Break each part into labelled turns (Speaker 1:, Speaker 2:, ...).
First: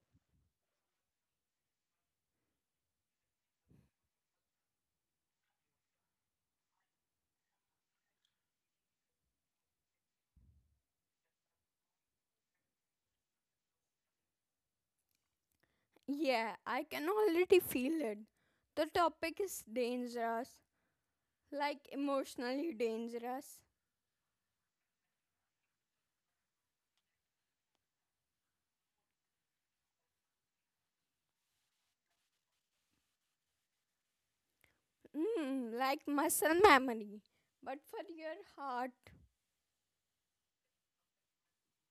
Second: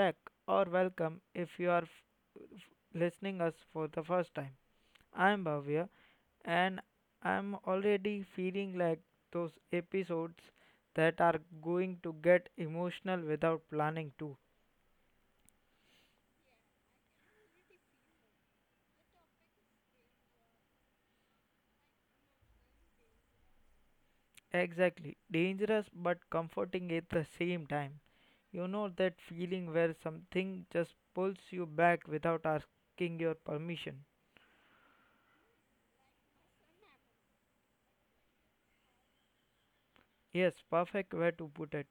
Speaker 1: back or welcome if you are f- listening us for the first time. I am Bhavya and I'm already feeling like those episodes that are going to get emotional without planning to.
Speaker 2: Yeah, I can already feel it. The topic is dangerous, like emotionally dangerous,
Speaker 1: Exactly. Dangerous but comforting at the same time. You know that feeling where something just pulls you back without asking your permission.
Speaker 2: like muscle memory, but for your heart.
Speaker 1: Yes, perfect way to put it.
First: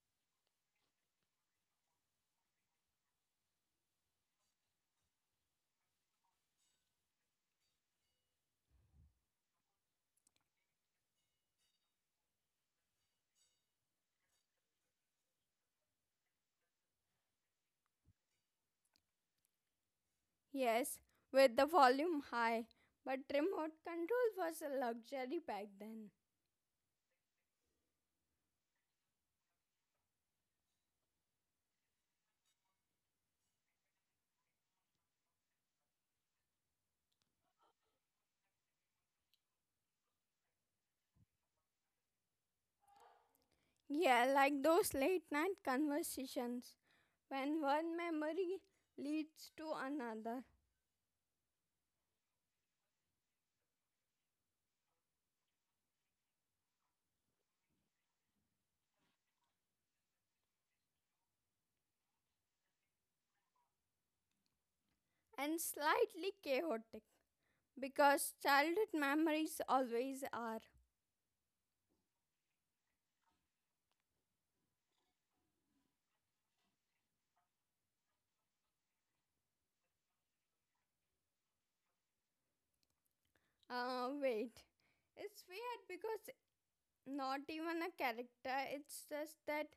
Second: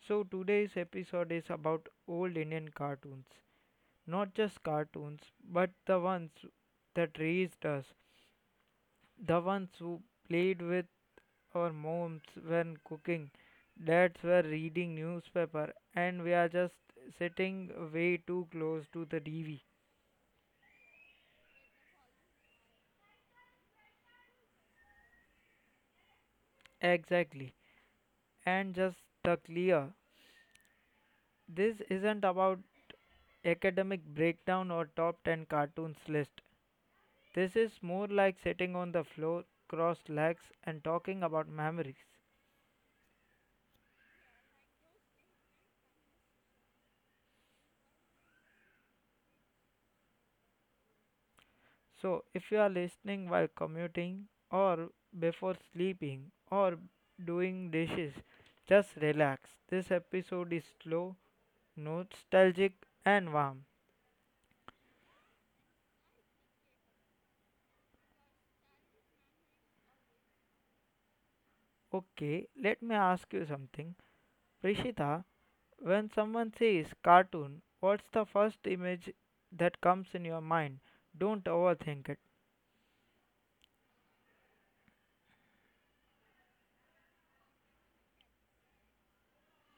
Speaker 1: So, today's episode is about old Indian cartoons. Not just cartoons, but the ones that raised us, the ones who played with our moms when cooking, dads were reading newspaper, and we are just sitting way too close to the TV.
Speaker 2: Yes, with the volume high, but remote control was a luxury back then.
Speaker 1: Exactly. And just the clear. This isn't about academic breakdown or top 10 cartoons list. This is more like sitting on the floor, crossed legs, and talking about memories.
Speaker 2: Yeah, like those late night conversations when one memory leads to another
Speaker 1: So, if you are listening while commuting, or before sleeping, or doing dishes, just relax. This episode is slow, nostalgic, and warm.
Speaker 2: and slightly chaotic because childhood memories always are.
Speaker 1: Okay, let me ask you something. Prishita, when someone says cartoon, what's the first image that comes in your mind? Don't overthink it.
Speaker 2: Wait. It's weird because not even a character, it's just that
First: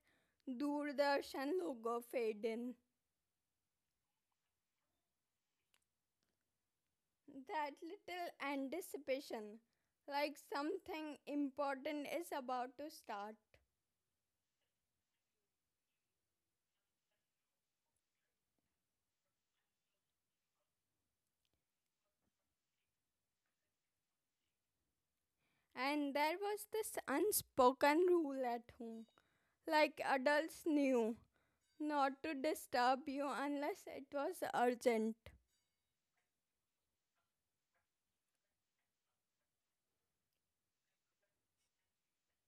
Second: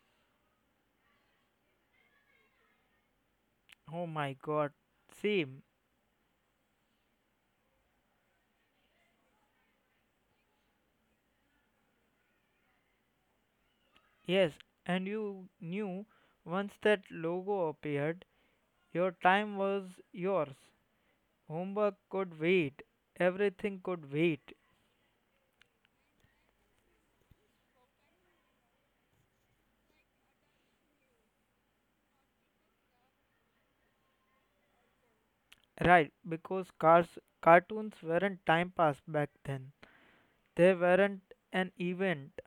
Speaker 2: Doordarshan logo fade in.
Speaker 1: Oh my god, same.
Speaker 2: That little anticipation, like something important is about to start.
Speaker 1: Yes, and you knew once that logo appeared, your time was yours. Homework could wait, everything could wait.
Speaker 2: And there was this unspoken rule at home, like adults knew not to disturb you unless it was urgent.
Speaker 1: Right, because cartoons weren't time pass back then. They weren't an event.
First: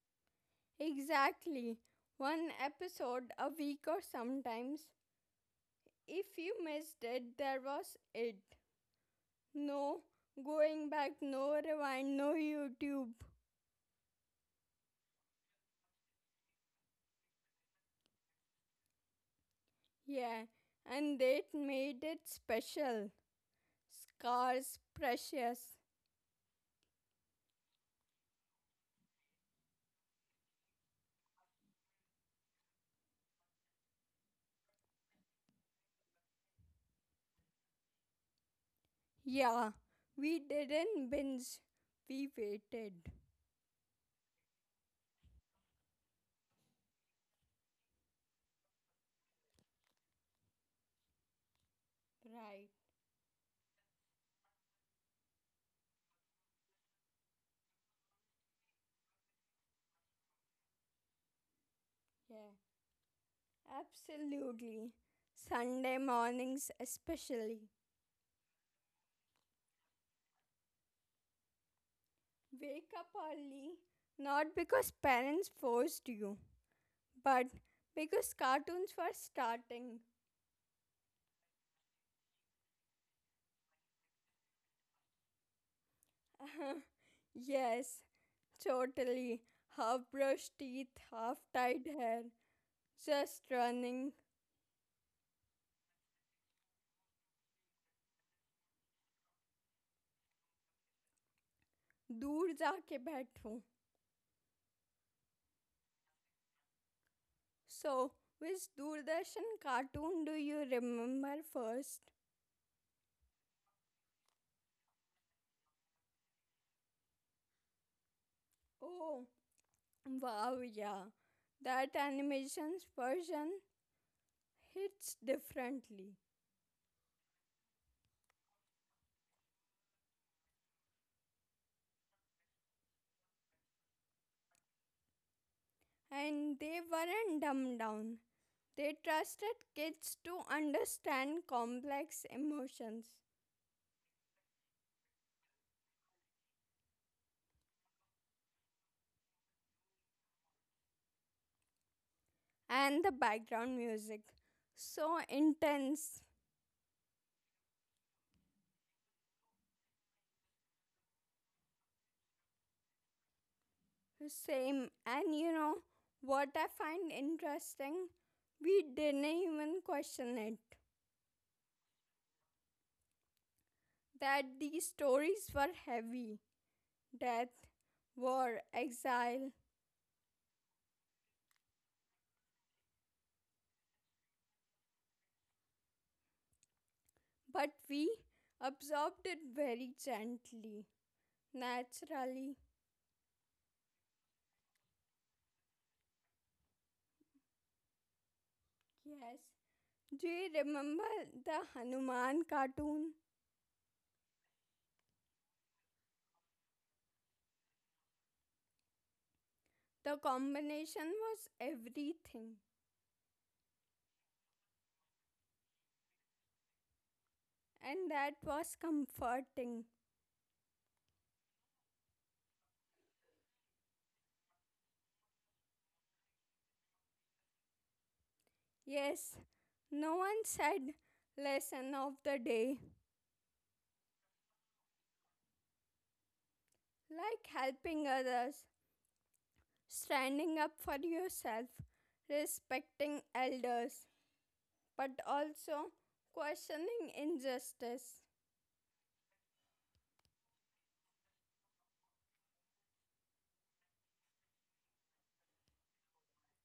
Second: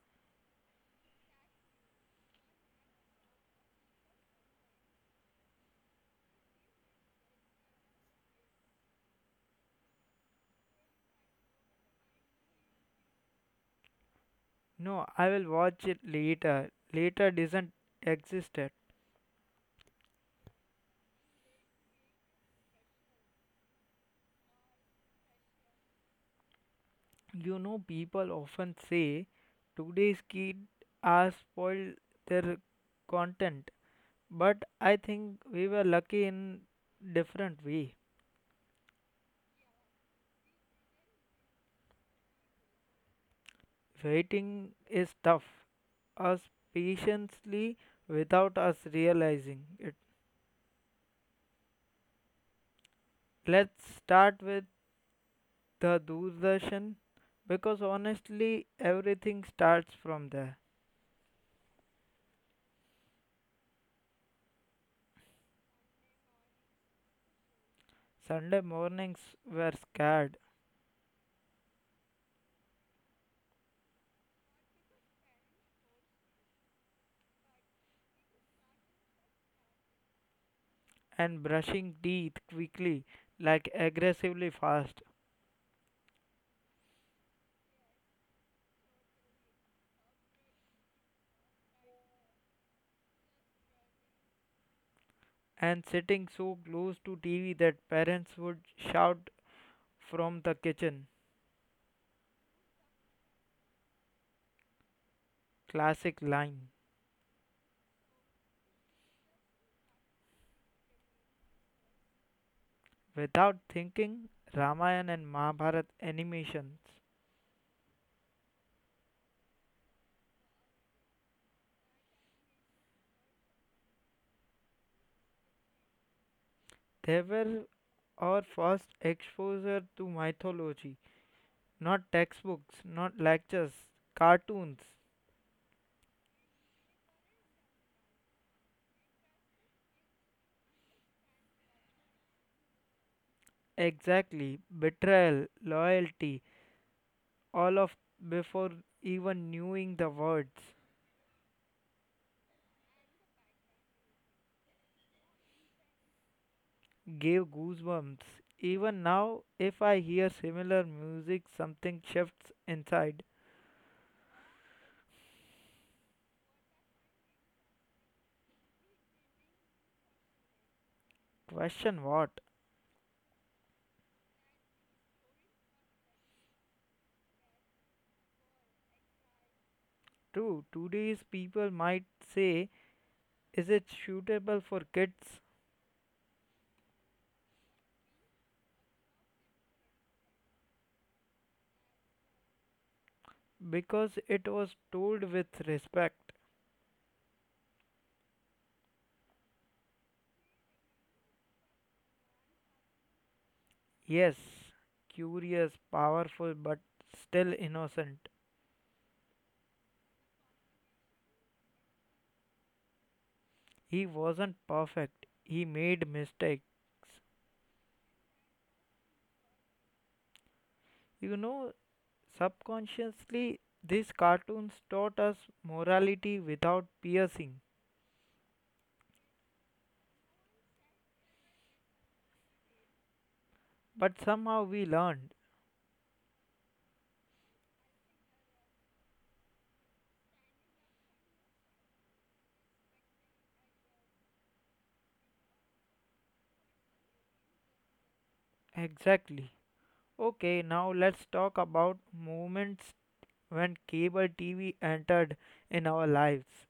Speaker 2: Exactly. One episode a week or sometimes if you missed it, there was it. No going back, no rewind, no YouTube.
Speaker 1: No, I will watch it later. Later doesn't exist yet.
Speaker 2: Yeah, and that made it special. Scars precious.
Speaker 1: You know, people often say today's kids are spoiled their content. But I think we were lucky in different way.
Speaker 2: Yeah, we didn't binge, we waited.
Speaker 1: Waiting is tough. Us patiently without us realizing it.
Speaker 2: Right,
Speaker 1: Let's start with the Doordarshan because honestly everything starts from there.
Speaker 2: yeah, absolutely. Sunday mornings, especially.
Speaker 1: Sunday mornings were scared
Speaker 2: Wake up early, not because parents forced you, but because cartoons were starting.
Speaker 1: and brushing teeth quickly like aggressively fast
Speaker 2: Yes, totally. Half brushed teeth, half tied hair, just running.
Speaker 1: and sitting so close to TV that parents would shout from the kitchen.
Speaker 2: दूर जाके बैठूं.
Speaker 1: Classic line.
Speaker 2: So, which Doordarshan cartoon do you remember first?
Speaker 1: Without thinking, Ramayana and Mahabharata animations.
Speaker 2: Oh, wow, yeah. That animation's version hits differently.
Speaker 1: They were our first exposure to mythology, not textbooks, not lectures, cartoons.
Speaker 2: And they weren't dumbed down. They trusted kids to understand complex emotions.
Speaker 1: Exactly, betrayal, loyalty, all of before even knowing the words
Speaker 2: And the background music so intense.
Speaker 1: gave goosebumps. Even now, if I hear similar music, something shifts inside.
Speaker 2: Same. And you know what I find interesting, we didn't even question it
Speaker 1: Question what?
Speaker 2: that these stories were heavy, death, war, exile,
Speaker 1: True, today's people might say, is it suitable for kids?
Speaker 2: but we absorbed it very gently, naturally.
Speaker 1: Because it was told with respect.
Speaker 2: Yes, do you remember the hanuman cartoon?
Speaker 1: Yes, curious, powerful, but still innocent.
Speaker 2: The combination was everything.
Speaker 1: He wasn't perfect. He made mistakes.
Speaker 2: And that was comforting.
Speaker 1: You know, subconsciously, these cartoons taught us morality without piercing.
Speaker 2: Yes, no one said lesson of the day,
Speaker 1: But somehow we learned.
Speaker 2: like helping others, standing up for yourself, respecting elders, but also questioning injustice.
Speaker 1: Exactly. Okay, now let's talk about moments when cable TV entered in our lives.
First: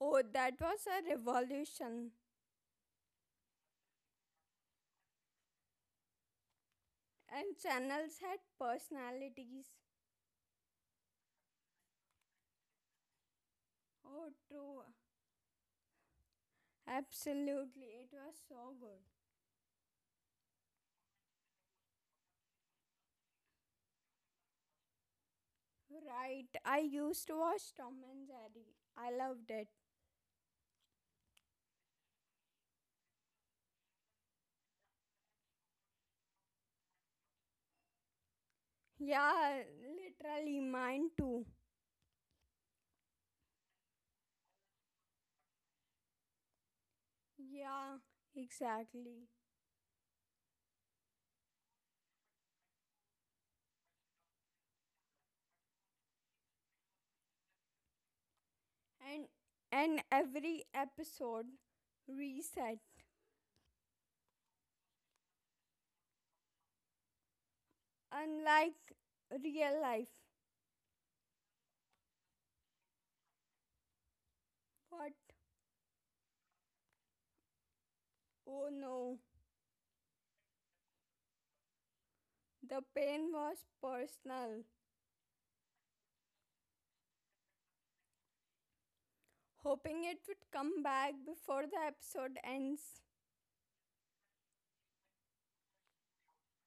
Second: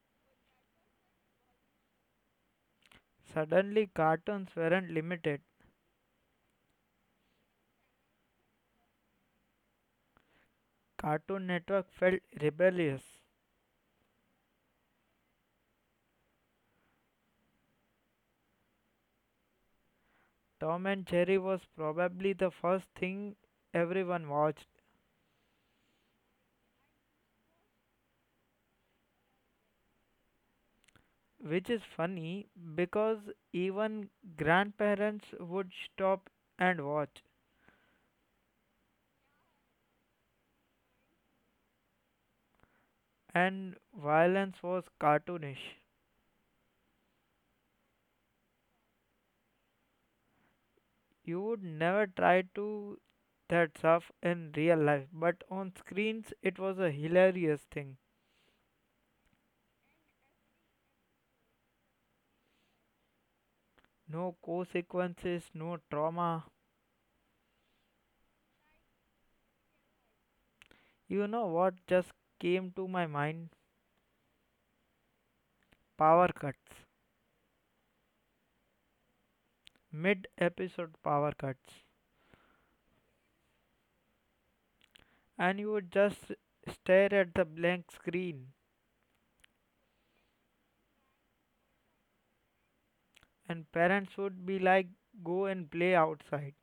Speaker 2: Oh, that was a revolution.
Speaker 1: Suddenly, cartoons weren't limited.
Speaker 2: And channels had personalities.
Speaker 1: Cartoon Network felt rebellious.
Speaker 2: Oh, true. Absolutely. It was so good.
Speaker 1: Tom and Jerry was probably the first thing everyone watched,
Speaker 2: Right. I used to watch Tom and Jerry. I loved it.
Speaker 1: which is funny because even grandparents would stop and watch,
Speaker 2: Yeah, literally mine too.
Speaker 1: and violence was cartoonish.
Speaker 2: Yeah, exactly.
Speaker 1: You would never try to that stuff in real life, but on screens it was a hilarious thing.
Speaker 2: And and every episode reset.
Speaker 1: No consequences, no trauma.
Speaker 2: Unlike real life.
Speaker 1: You know what just came to my mind?
Speaker 2: What?
Speaker 1: Power cuts.
Speaker 2: Oh no.
Speaker 1: Mid episode power cuts.
Speaker 2: The pain was personal.
Speaker 1: And you would just stare at the blank screen,
Speaker 2: Hoping it would come back before the episode ends.
Speaker 1: and parents would be like, go and play outside.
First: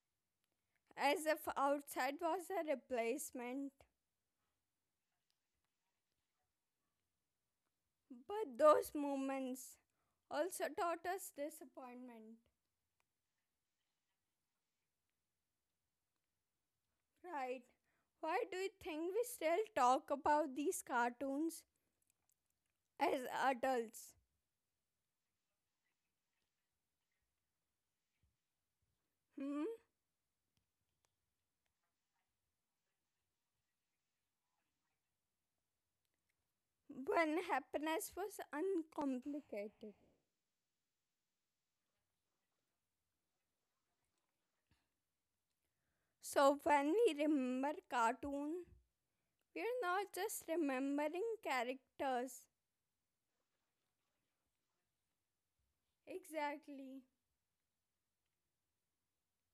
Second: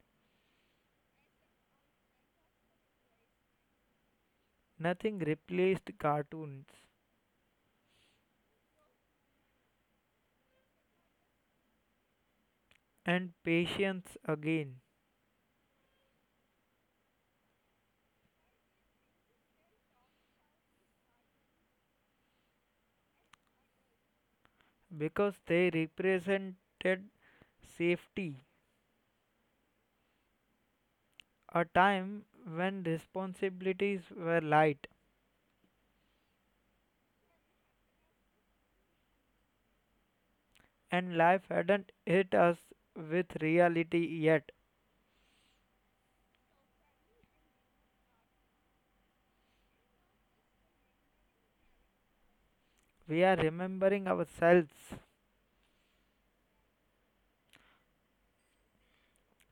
Speaker 2: As if outside was a replacement.
Speaker 1: Nothing replaced cartoons
Speaker 2: But those moments also taught us disappointment.
Speaker 1: and patience again
Speaker 2: Right. Why do you think we still talk about these cartoons as adults?
Speaker 1: because they represented safety,
Speaker 2: Hmm?
Speaker 1: a time when responsibilities were light
Speaker 2: When happiness was uncomplicated.
Speaker 1: and life hadn't hit us with reality yet.
Speaker 2: So when we remember cartoon, we are not just remembering characters.
Speaker 1: We are remembering ourselves,
Speaker 2: Exactly.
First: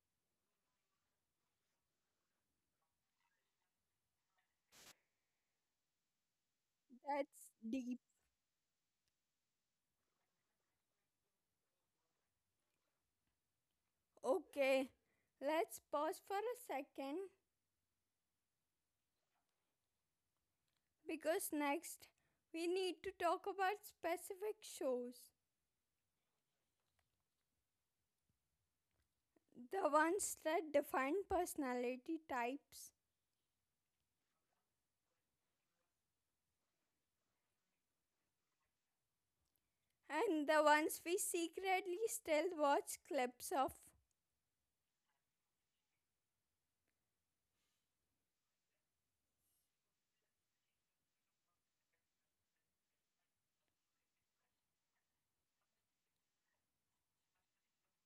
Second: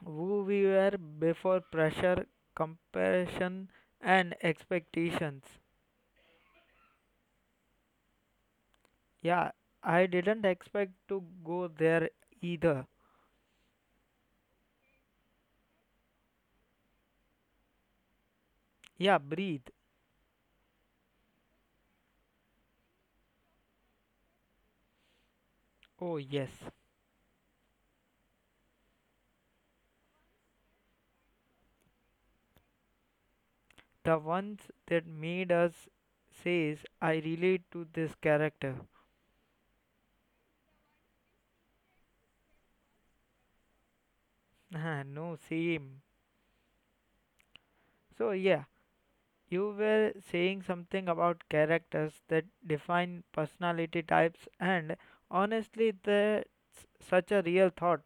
Speaker 1: who we were before pressure, compassion, and expectations.
Speaker 2: That's deep.
Speaker 1: Yeah, I didn't expect to go there either.
Speaker 2: Okay. Let's pause for a second
Speaker 1: Yeah, breathe.
Speaker 2: because next we need to talk about specific shows.
Speaker 1: Oh, yes.
Speaker 2: The ones that define personality types
Speaker 1: The ones that made us says, I relate to this character.
Speaker 2: and the ones we secretly still watch clips of,
Speaker 1: No, same. So, yeah, you were saying something about characters that define personality types, and honestly, that's such a real thought.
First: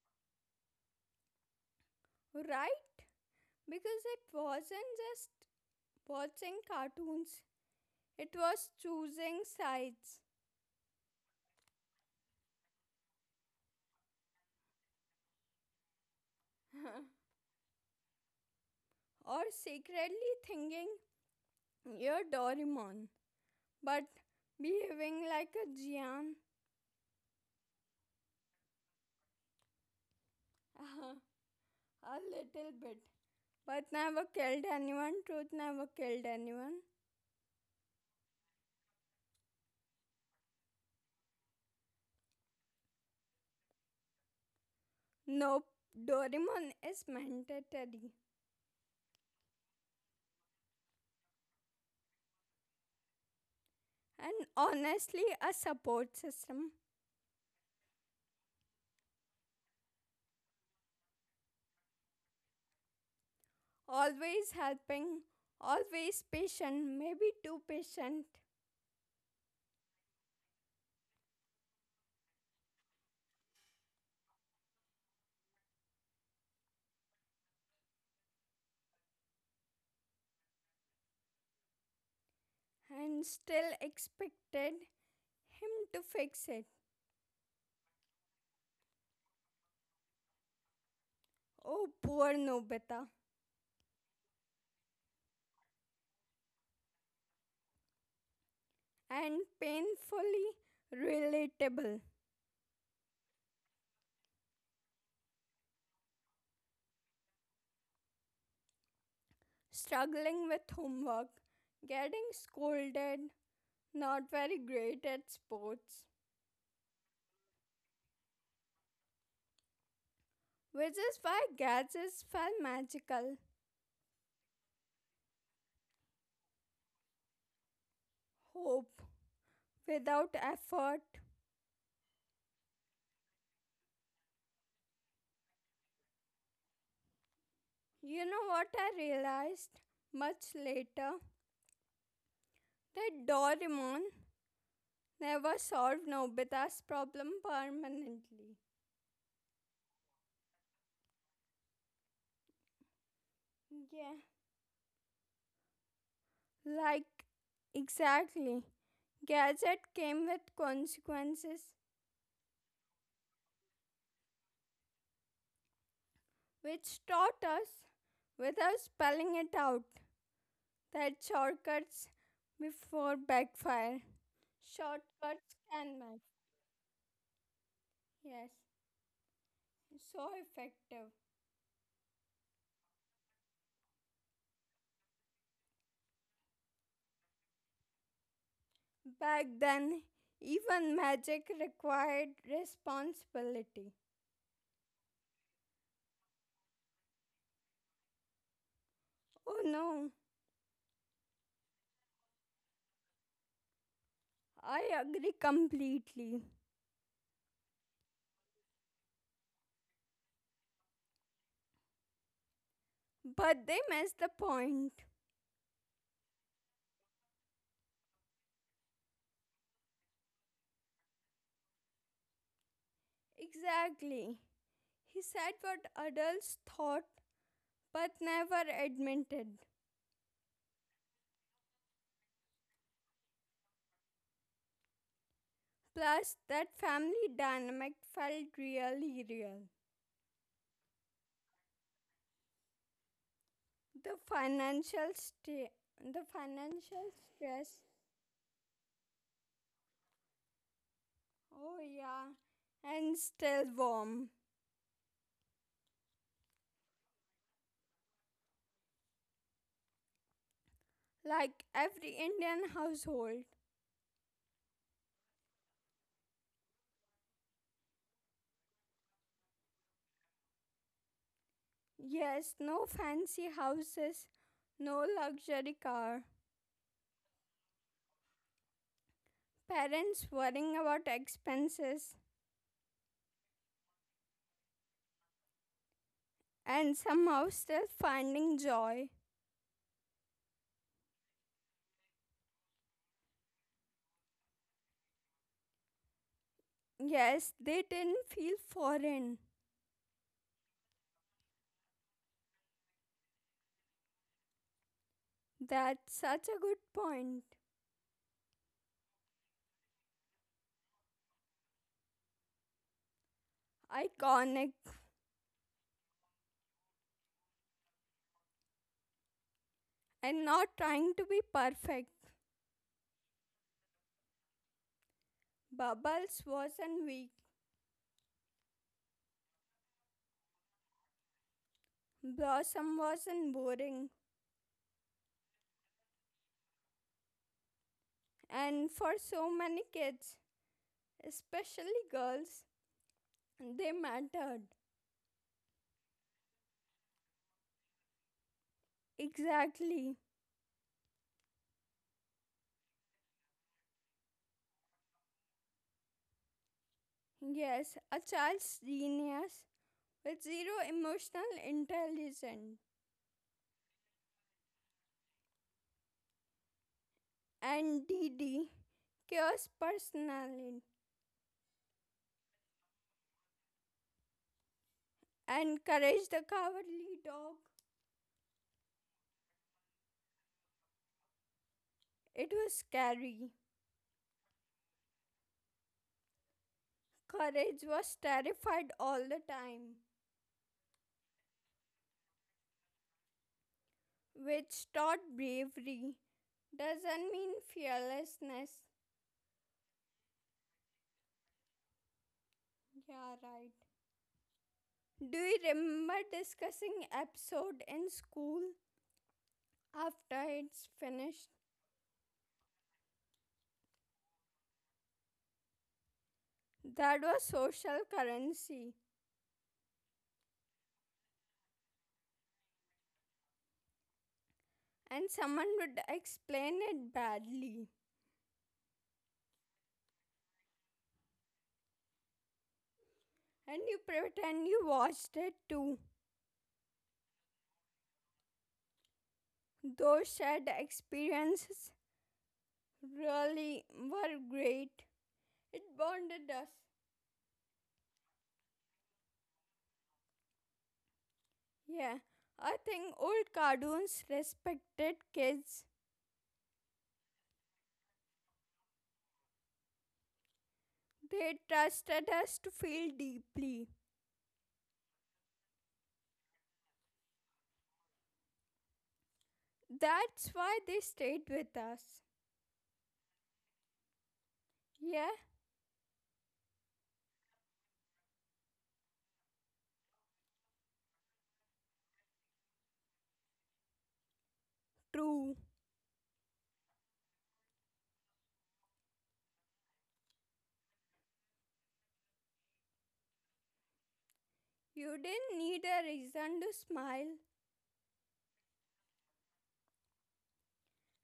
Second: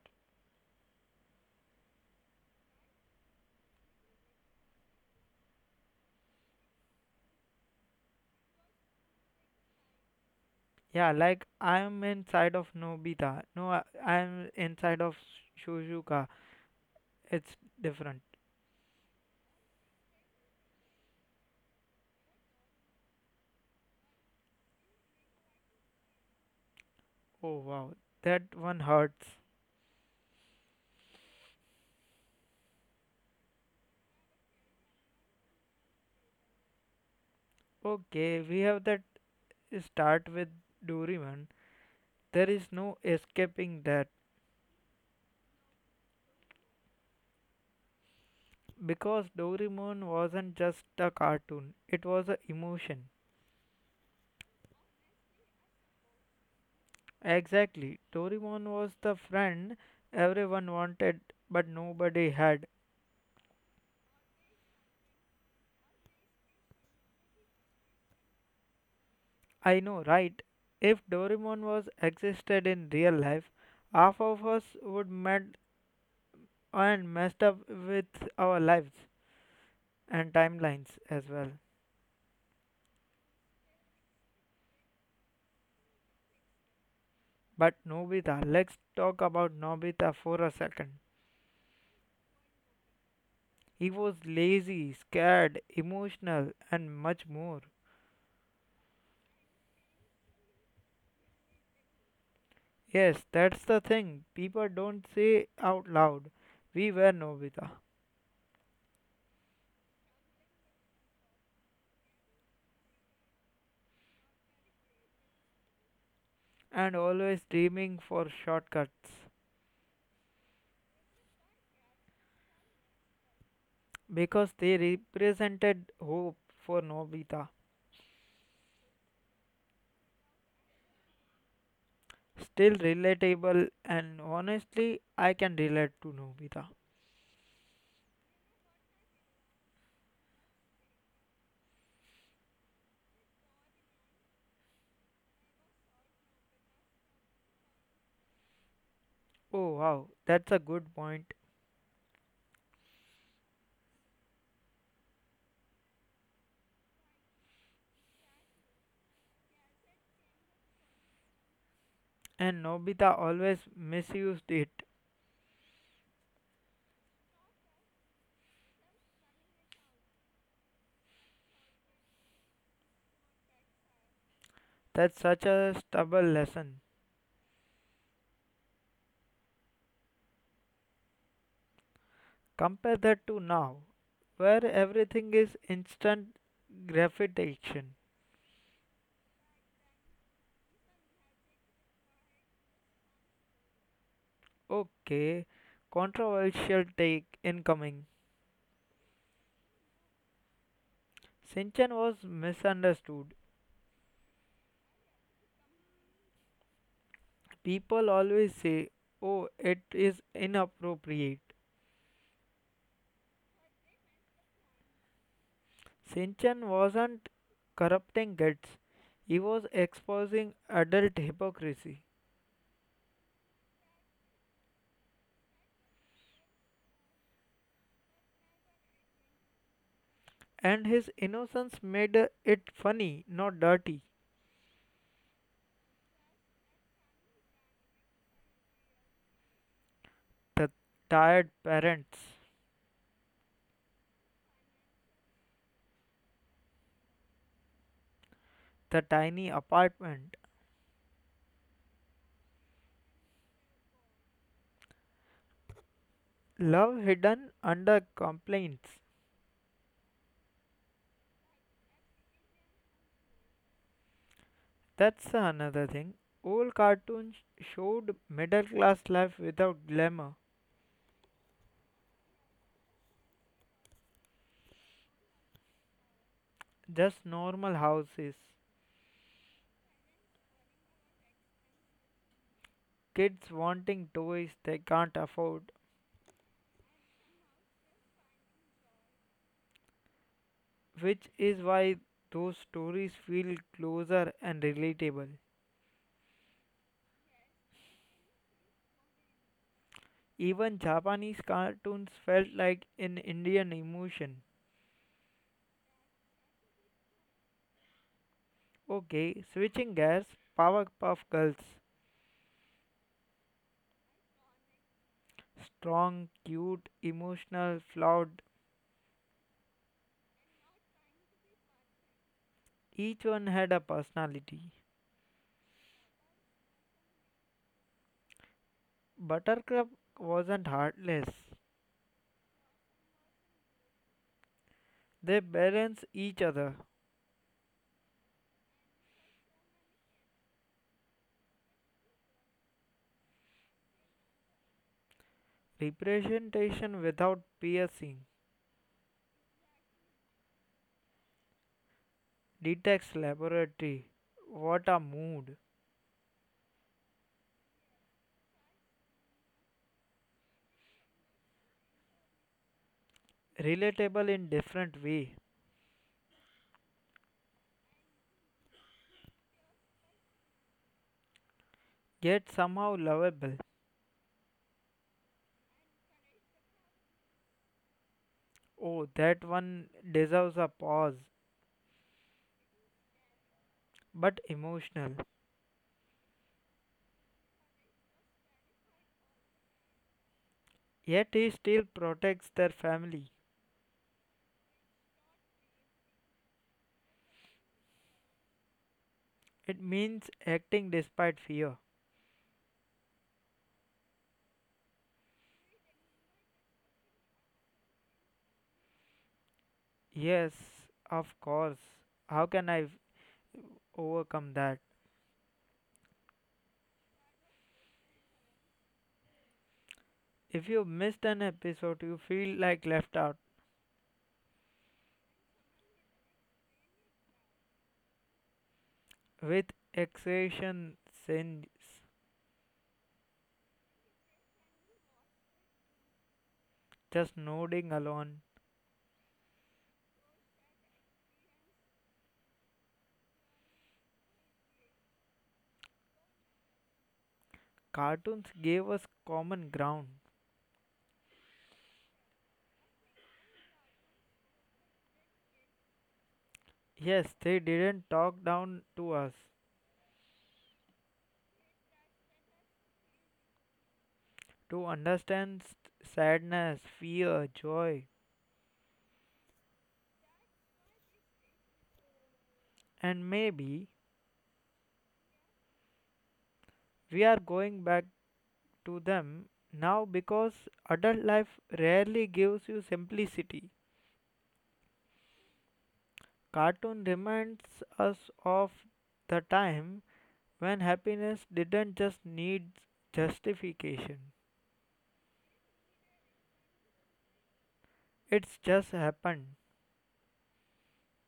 Speaker 2: right? Because it wasn't just watching cartoons, it was choosing sides.
Speaker 1: Yeah, like I'm inside of Nobita. No, I'm inside of Shuzuka. It's different.
Speaker 2: Or secretly thinking you're Doraemon, but behaving like a Gian.
Speaker 1: Oh wow, that one hurts.
Speaker 2: uh, a little bit. But never killed anyone, truth never killed anyone.
Speaker 1: Okay, we have that start with Doraemon. There is no escaping that
Speaker 2: Nope, Doraemon is mandatory
Speaker 1: because Doraemon wasn't just a cartoon; it was an emotion.
Speaker 2: and honestly a support system,
Speaker 1: Exactly. Doraemon was the friend everyone wanted but nobody had.
Speaker 2: always helping, always patient, maybe too patient,
Speaker 1: I know, right? If Doraemon was existed in real life, half of us would met and messed up with our lives and timelines as well.
Speaker 2: and still expected him to fix it.
Speaker 1: But Nobita, let's talk about Nobita for a second.
Speaker 2: Oh, poor Nobita,
Speaker 1: He was lazy, scared, emotional, and much more.
Speaker 2: and painfully relatable,
Speaker 1: Yes, that's the thing people don't say out loud. We were Nobita.
Speaker 2: struggling with homework, getting scolded, not very great at sports,
Speaker 1: And always dreaming for shortcuts
Speaker 2: which is why gadgets felt magical.
Speaker 1: because they represented hope for Nobita.
Speaker 2: Hope without effort.
Speaker 1: Still relatable, and honestly, I can relate to Nobita.
Speaker 2: You know what I realized much later? That Doraemon never solved Nobita's problem permanently.
Speaker 1: Oh wow, that's a good point.
Speaker 2: Yeah. Like, exactly. Gadget came with consequences,
Speaker 1: And Nobita always misused it.
Speaker 2: which taught us, without spelling it out, that shortcuts before backfire.
Speaker 1: That's such
Speaker 2: Shortcuts
Speaker 1: a
Speaker 2: can back.
Speaker 1: stubborn lesson.
Speaker 2: Yes, so effective.
Speaker 1: Compare that to now, where everything is instant gratification.
Speaker 2: Back then, even magic required responsibility.
Speaker 1: Okay, controversial take incoming.
Speaker 2: Oh no,
Speaker 1: Shinchan was misunderstood.
Speaker 2: I agree completely.
Speaker 1: People always say, oh, it is inappropriate.
Speaker 2: But they missed the point.
Speaker 1: Sinchan wasn't corrupting kids, he was exposing adult hypocrisy.
Speaker 2: Exactly. He said what adults thought but never admitted.
Speaker 1: And his innocence made it funny, not dirty.
Speaker 2: Plus, that family dynamic felt really real.
Speaker 1: The tired parents,
Speaker 2: The financial sta- the financial stress.
Speaker 1: the tiny apartment,
Speaker 2: Oh yeah, and still warm,
Speaker 1: love hidden under complaints.
Speaker 2: like every Indian household.
Speaker 1: That's another thing. Old cartoons showed middle class life without glamour,
Speaker 2: Yes, no fancy houses, no luxury car,
Speaker 1: just normal houses,
Speaker 2: parents worrying about expenses,
Speaker 1: kids wanting toys they can't afford,
Speaker 2: and somehow still finding joy.
Speaker 1: which is why those stories feel closer and relatable.
Speaker 2: Yes, they didn't feel foreign.
Speaker 1: Even Japanese cartoons felt like an Indian emotion.
Speaker 2: That's such a good point.
Speaker 1: Okay, switching gears, Powerpuff Girls.
Speaker 2: Iconic
Speaker 1: Strong, cute, emotional, flawed,
Speaker 2: and not trying to be perfect.
Speaker 1: each one had a personality.
Speaker 2: Bubbles wasn't weak,
Speaker 1: Buttercup wasn't heartless.
Speaker 2: Blossom wasn't boring.
Speaker 1: They balance each other.
Speaker 2: And for so many kids, especially girls, they mattered.
Speaker 1: Representation without piercing.
Speaker 2: Exactly.
Speaker 1: Detox Laboratory. What a mood.
Speaker 2: Yes, a child's genius with zero emotional intelligence,
Speaker 1: Relatable in different way,
Speaker 2: and Didi, chaos personally,
Speaker 1: yet somehow lovable.
Speaker 2: and Courage the Cowardly Dog.
Speaker 1: Oh, that one deserves a pause.
Speaker 2: It was scary.
Speaker 1: But emotional.
Speaker 2: Courage was terrified all the time,
Speaker 1: Yet he still protects their family.
Speaker 2: which taught bravery. Doesn't mean fearlessness.
Speaker 1: It means acting despite fear.
Speaker 2: Yeah, right. Do you remember discussing episode in school after
Speaker 1: Yes,
Speaker 2: it's
Speaker 1: of
Speaker 2: finished?
Speaker 1: course. How can I overcome that?
Speaker 2: That was social currency,
Speaker 1: If you missed an episode, you feel like left out
Speaker 2: and someone would explain it badly,
Speaker 1: with exhaustion sins,
Speaker 2: and you pretend you watched it too.
Speaker 1: just nodding alone.
Speaker 2: Those shared experiences really were great. It bonded us.
Speaker 1: Cartoons gave us common ground.
Speaker 2: Yeah, I think old cartoons respected kids.
Speaker 1: Yes, they didn't talk down to us
Speaker 2: They trusted us to feel deeply.
Speaker 1: to understand sadness, fear, joy,
Speaker 2: That's why they stayed with us.
Speaker 1: and maybe
Speaker 2: Yeah,
Speaker 1: we are going back to them now because adult life rarely gives you simplicity.
Speaker 2: true.
Speaker 1: Cartoon reminds us of the time when happiness didn't just need justification.
Speaker 2: You didn't need a reason to smile.
Speaker 1: It's just happened.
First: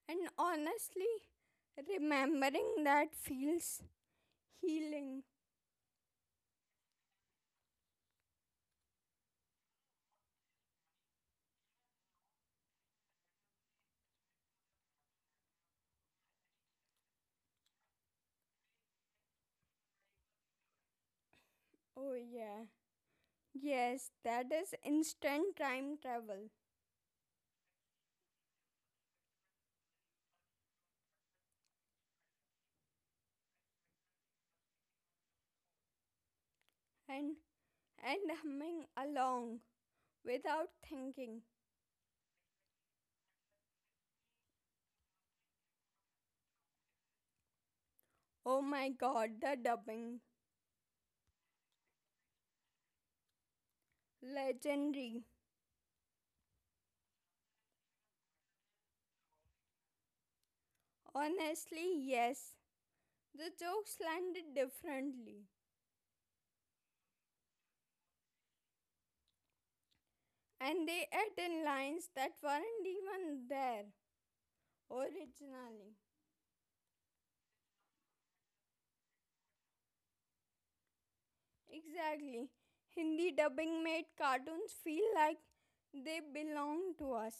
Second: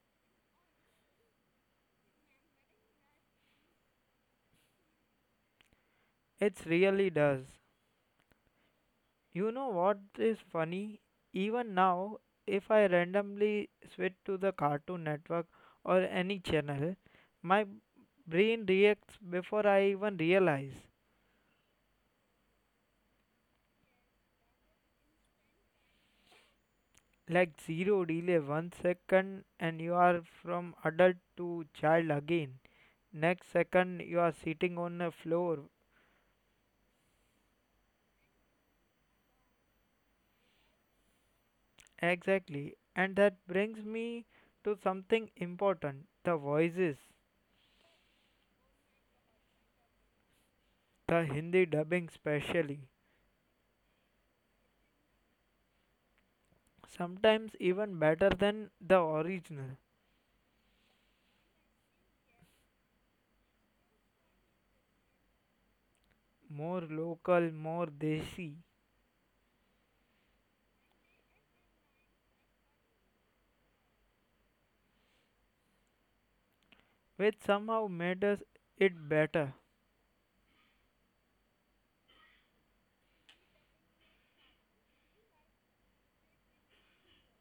Speaker 2: And honestly, remembering that feels healing.
Speaker 1: It really does. You know what is funny? Even now, if I randomly switch to the Cartoon Network or any channel, my brain reacts before I even realize.
Speaker 2: Oh, yeah. Yes, that is instant time travel
Speaker 1: Like zero delay, one second, and you are from adult to child again. Next second, you are sitting on a floor.
Speaker 2: and and humming along without thinking.
Speaker 1: Exactly. And that brings me to something important the voices,
Speaker 2: Oh my god, the dubbing.
Speaker 1: the Hindi dubbing, specially.
Speaker 2: Legendary.
Speaker 1: Sometimes even better than the original,
Speaker 2: Honestly, yes. The jokes landed differently.
Speaker 1: more local, more desi,
Speaker 2: And they added in lines that weren't even there originally.
Speaker 1: which somehow made us it better.
Speaker 2: Exactly. Hindi dubbing made cartoons feel like they belong to us.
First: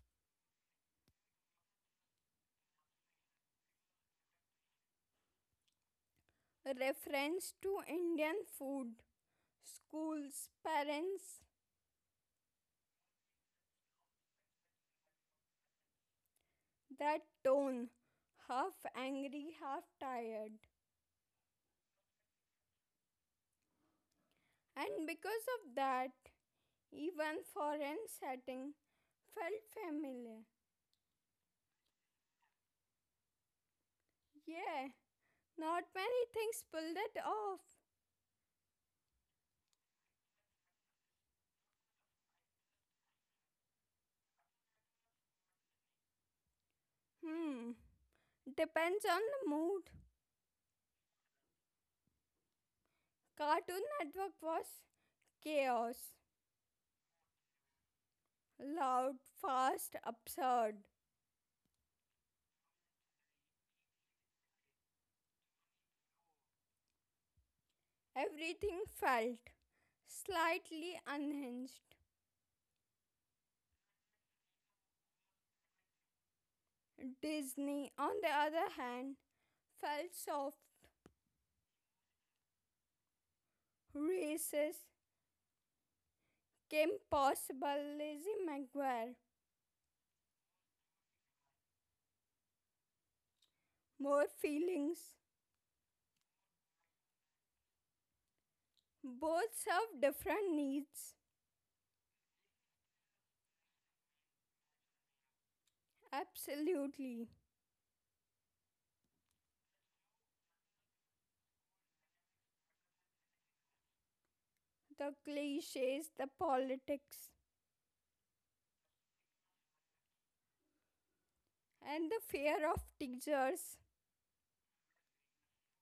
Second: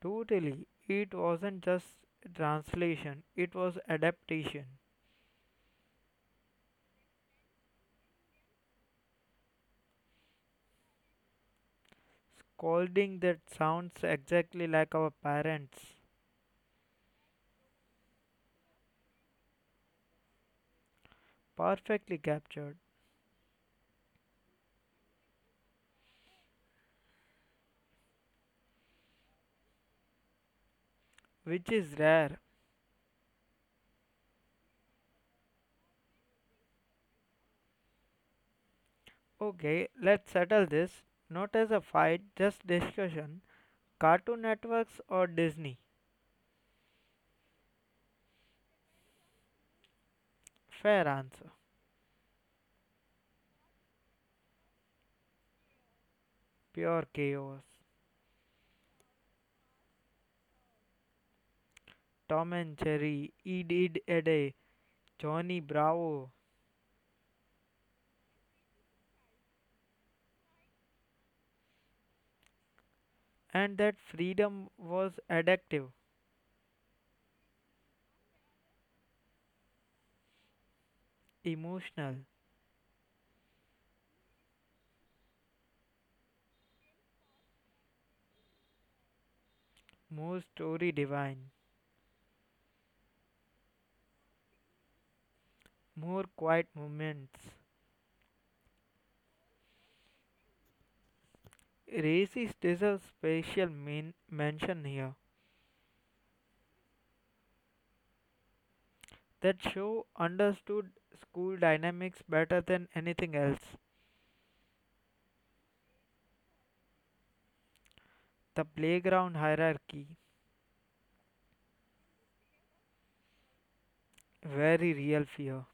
Speaker 1: Totally, it wasn't just translation, it was adaptation.
Speaker 2: A reference to Indian food, schools, parents,
Speaker 1: Scolding that sounds exactly like our parents,
Speaker 2: that tone, half angry, half tired.
Speaker 1: perfectly captured,
Speaker 2: And because of that, even foreign setting felt familiar.
Speaker 1: which is rare.
Speaker 2: Yeah, not many things pull that off.
Speaker 1: Okay, let's settle this. Not as a fight, just discussion. Cartoon networks or Disney?
Speaker 2: Hmm, depends on the mood.
Speaker 1: Fair answer.
Speaker 2: Cartoon Network was chaos,
Speaker 1: Pure chaos.
Speaker 2: loud, fast, absurd.
Speaker 1: Tom and Jerry, Ed, Ed, Eddy, Johnny Bravo,
Speaker 2: Everything felt slightly unhinged.
Speaker 1: and that freedom was addictive,
Speaker 2: Disney, on the other hand, felt soft,
Speaker 1: emotional,
Speaker 2: races came possible. Lizzie McGuire,
Speaker 1: more story divine,
Speaker 2: more feelings.
Speaker 1: more quiet moments.
Speaker 2: Both serve different needs.
Speaker 1: Races deserve special mention here.
Speaker 2: Absolutely.
Speaker 1: That show understood school dynamics better than anything else.
Speaker 2: The cliches, the politics,
Speaker 1: The playground hierarchy,
Speaker 2: and the fear of teachers.
Speaker 1: very real fear,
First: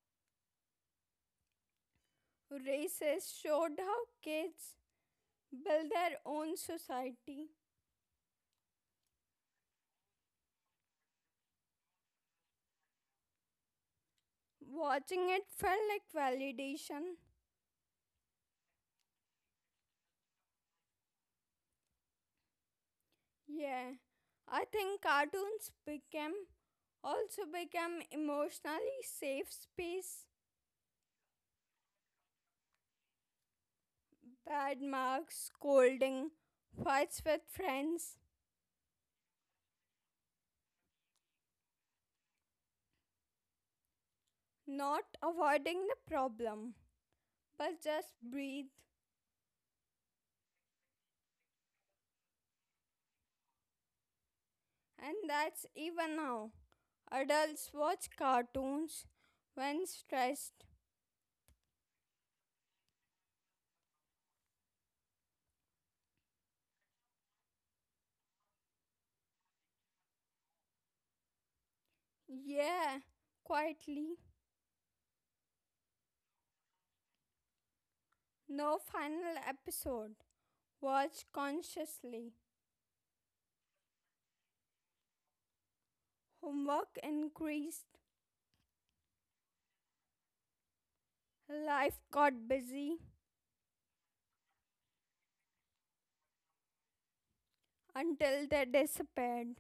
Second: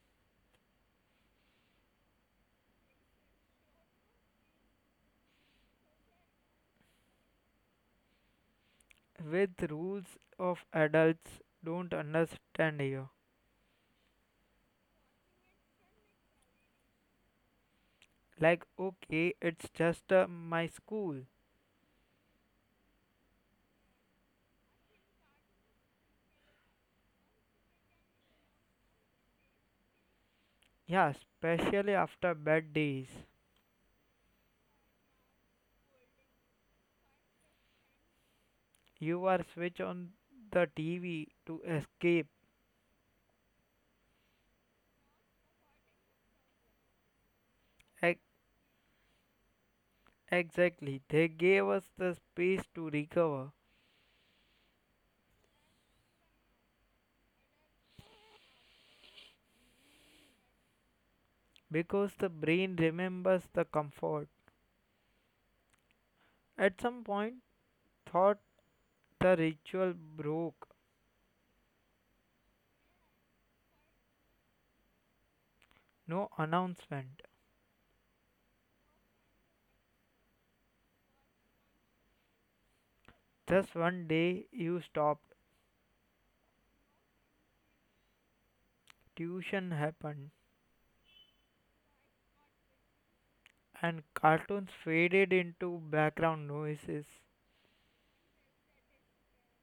Speaker 2: Races showed how kids build their own society.
Speaker 1: with rules of adults don't understand here.
Speaker 2: Watching it felt like validation.
Speaker 1: Like, okay, it's just my school.
Speaker 2: Yeah, I think cartoons became also become emotionally safe space.
Speaker 1: Yeah, especially after bad days.
Speaker 2: Bad marks, scolding, fights with friends,
Speaker 1: You are switch on the TV to escape.
Speaker 2: not avoiding the problem, but just
Speaker 1: Ex-
Speaker 2: breathe.
Speaker 1: exactly. They gave us the space to recover
Speaker 2: And that's even now. Adults watch cartoons when stressed.
Speaker 1: because the brain remembers the comfort. At some point, thought the ritual broke.
Speaker 2: Yeah, quietly.
Speaker 1: No announcement.
Speaker 2: No final episode. Watch consciously.
Speaker 1: Just one day you stopped.
Speaker 2: Homework increased.
Speaker 1: Tuition happened
Speaker 2: Life got busy
Speaker 1: and cartoons faded into background noises.
Speaker 2: until they disappeared.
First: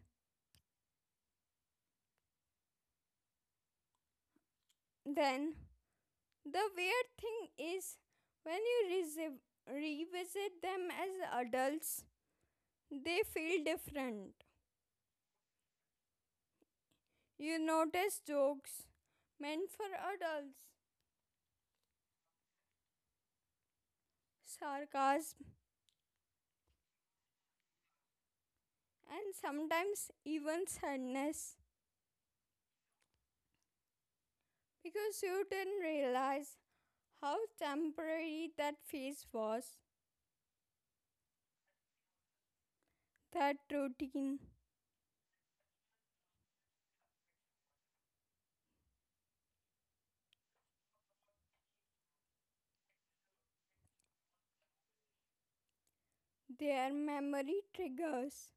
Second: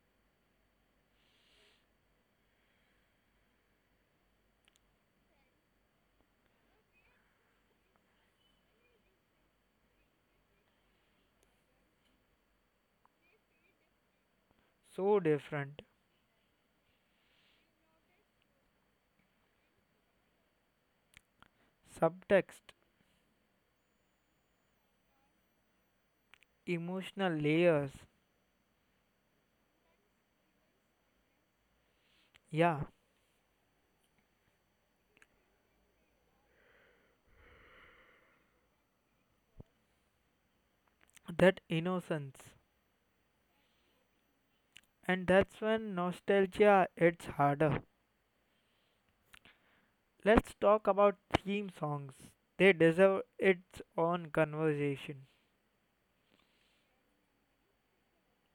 Speaker 2: Then the weird thing is, when you revisit them as adults, they feel different.
Speaker 1: So different.
Speaker 2: You notice jokes meant for adults,
Speaker 1: Subtext,
Speaker 2: sarcasm,
Speaker 1: emotional layers,
Speaker 2: and sometimes even sadness
Speaker 1: yeah,
Speaker 2: because you didn't realize how temporary that phase was,
Speaker 1: that innocence.
Speaker 2: that routine,
Speaker 1: And that's when nostalgia hits harder. Let's talk about theme songs. They deserve its own conversation.
Speaker 2: their memory triggers,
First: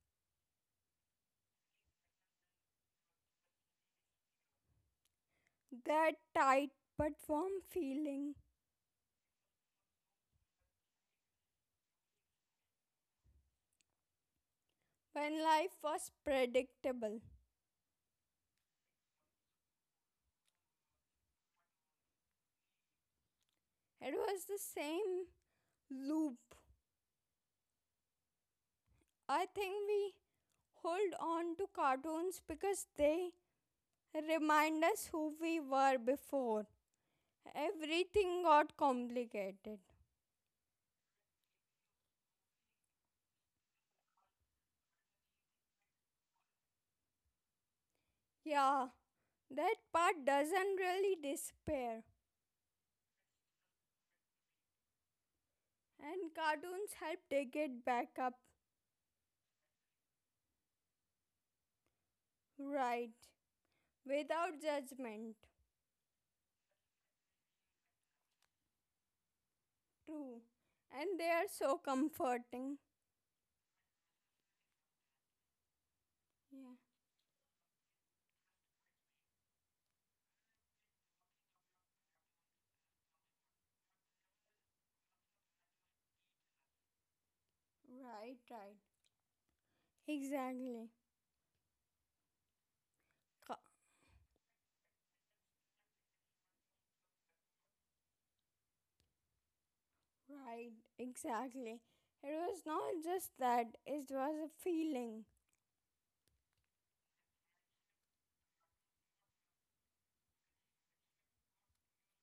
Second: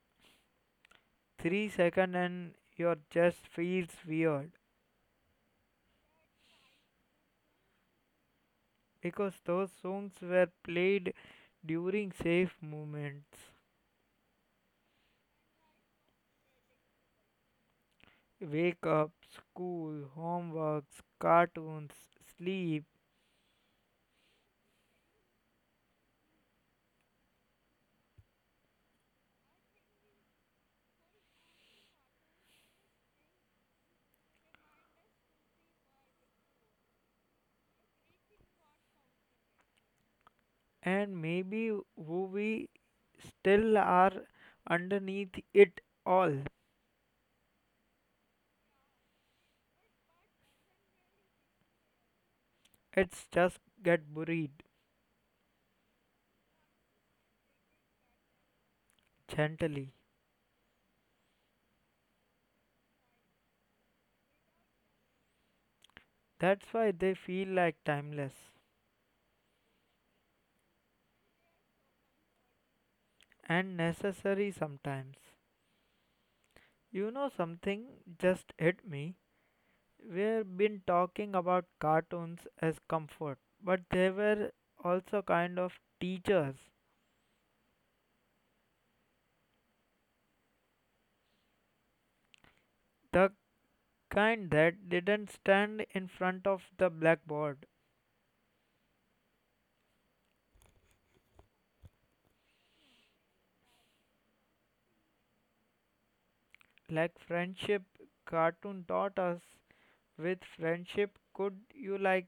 Speaker 1: 3 second and your chest feels weird
Speaker 2: that tight but warm feeling
Speaker 1: because those songs were played during safe moments.
Speaker 2: when life was predictable.
Speaker 1: Wake up, school, homeworks, cartoons, sleep,
Speaker 2: It was the same loop. I think we hold on to cartoons because they remind us who we were before. Everything got complicated.
Speaker 1: and maybe who we still are underneath it all.
Speaker 2: Yeah, that part doesn't really disappear.
Speaker 1: It's just get buried
Speaker 2: And cartoons help take it back up
Speaker 1: gently.
Speaker 2: right without judgment.
Speaker 1: That's why they feel like timeless
Speaker 2: True. And they are so comforting.
Speaker 1: and necessary sometimes.
Speaker 2: Yeah,
Speaker 1: You know something just hit me. We've been talking about cartoons as comfort, but they were also kind of teachers.
Speaker 2: right, right. Exactly.
Speaker 1: The
Speaker 2: Ca-
Speaker 1: kind that didn't stand in front of the blackboard,
Speaker 2: Right, exactly. It was not just that, it was a feeling.
Speaker 1: like friendship cartoon taught us with friendship, could you like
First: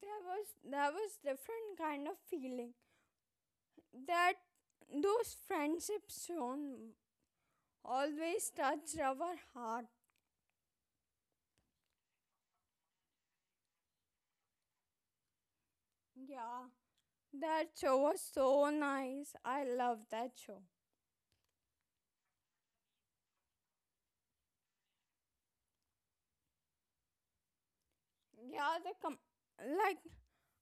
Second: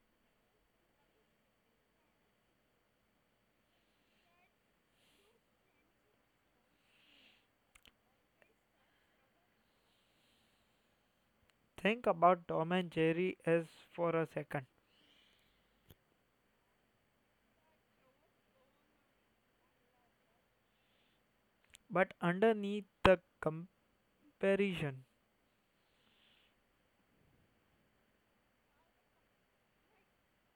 Speaker 2: There was different kind of feeling that those friendships shown always touched our heart.
Speaker 1: think about Tom and Jerry as for a second.
Speaker 2: Yeah. That show was so nice. I love that show.
Speaker 1: But underneath the comparison,
Speaker 2: Yeah, like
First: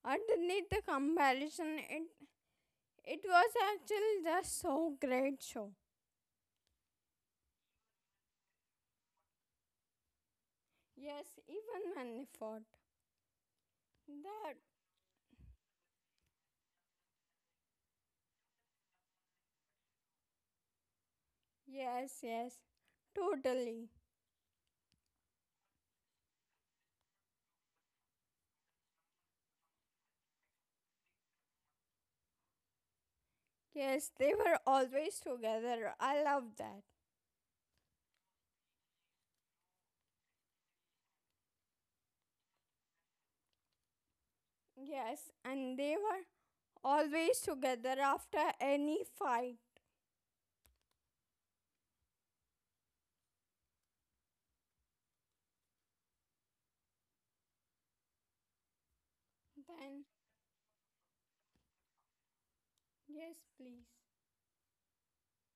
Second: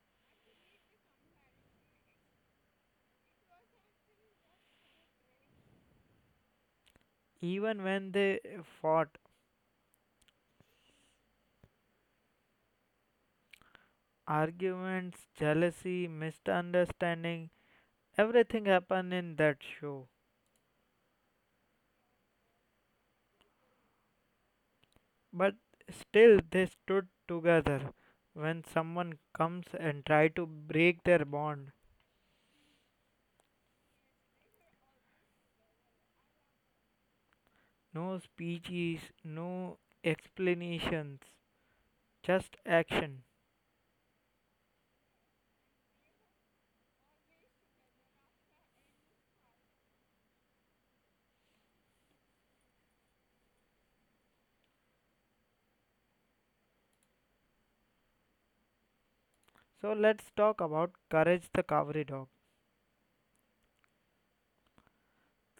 Speaker 2: underneath the comparison it was actually just so great show.
Speaker 1: even when they fought,
Speaker 2: Yes, even when they fought. That.
Speaker 1: arguments, jealousy, misunderstanding, everything happened in that show,
Speaker 2: Yes, yes, totally.
Speaker 1: but still they stood together when someone comes and try to break their bond.
Speaker 2: Yes, they were always together. I love that.
Speaker 1: No speeches, no explanations, just action.
Speaker 2: Yes, and they were always together after any fight.
Speaker 1: So
Speaker 2: Then,
Speaker 1: let's talk about Courage the Cowardly Dog,
Speaker 2: yes, please.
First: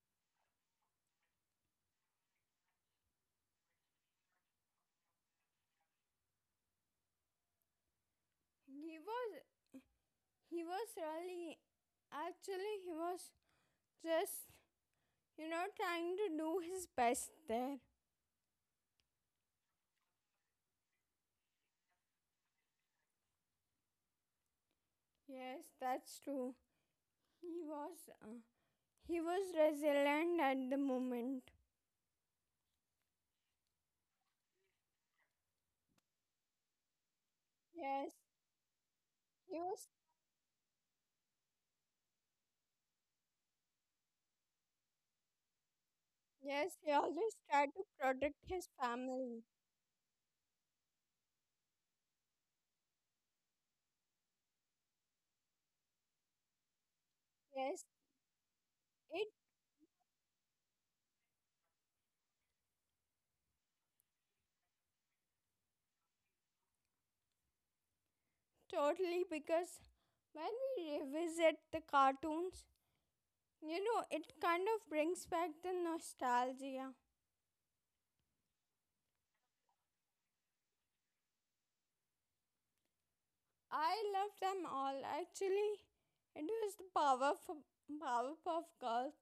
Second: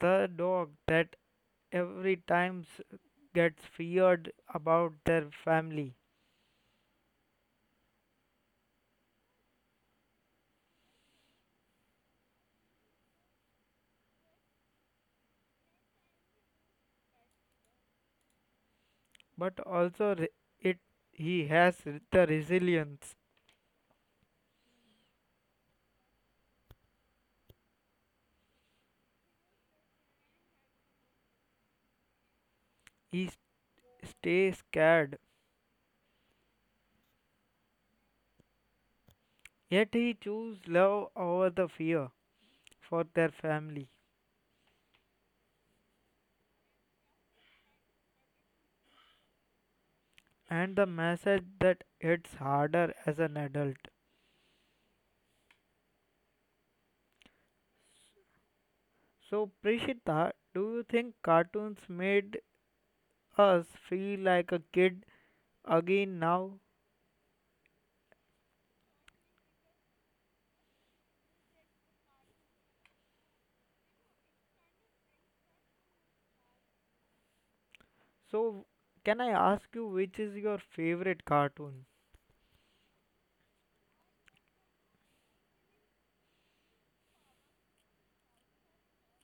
Speaker 1: the dog that every time gets feared about their family,
Speaker 2: He was, he was really, actually, he was just, you know, trying to do his best there.
Speaker 1: but also re- it he has the resilience.
Speaker 2: Yes, that's true. He was, uh, he was resilient at the moment.
Speaker 1: He stays scared,
Speaker 2: Yes, he was.
Speaker 1: yet he chooses love over the fear for their family,
Speaker 2: Yes, he always tried to protect his family.
Speaker 1: and the message that hits harder as an adult.
Speaker 2: Yes, it
Speaker 1: So Prishita, do you think cartoons made us feel like a kid again now?
Speaker 2: totally because when we revisit the cartoons, you know, it kind of brings back the nostalgia.
Speaker 1: So, can I ask you which is your favorite cartoon?
Speaker 2: I love them all. Actually, it was the power for Powerpuff Girls.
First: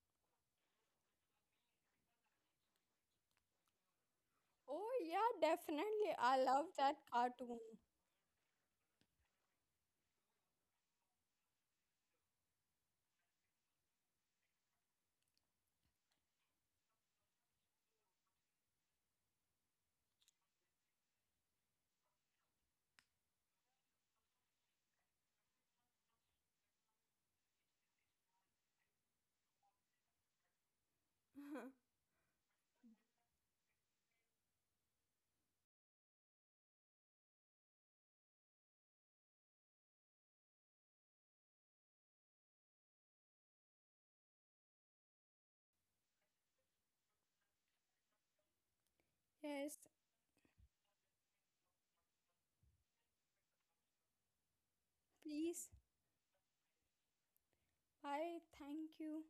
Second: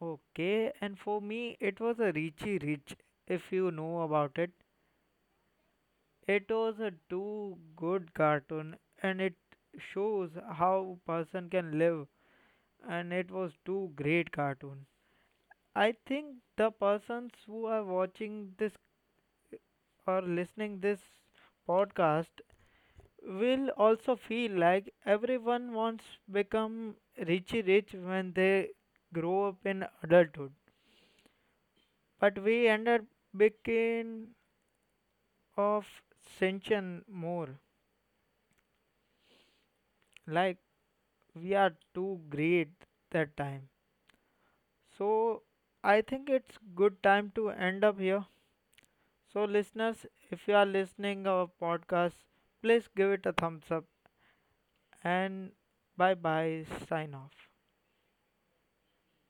Speaker 1: Okay, and for me, it was a Richie Rich, if you know about it.
Speaker 2: Oh yeah, definitely. I
Speaker 1: It
Speaker 2: love
Speaker 1: was a
Speaker 2: that
Speaker 1: too
Speaker 2: cartoon.
Speaker 1: good cartoon and it shows how person can live and it was too great cartoon. I think the persons who are watching this or listening this podcast will also feel like everyone wants become richy rich when they grow up in adulthood, but we end up becoming of tension more, like we are too great that time. So I think it's good time to end up here. So
Speaker 2: Yes,
Speaker 1: listeners, if you are listening our podcast, please give it a thumbs up and
Speaker 2: please.
Speaker 1: bye bye sign off.
Speaker 2: Bye. Thank you.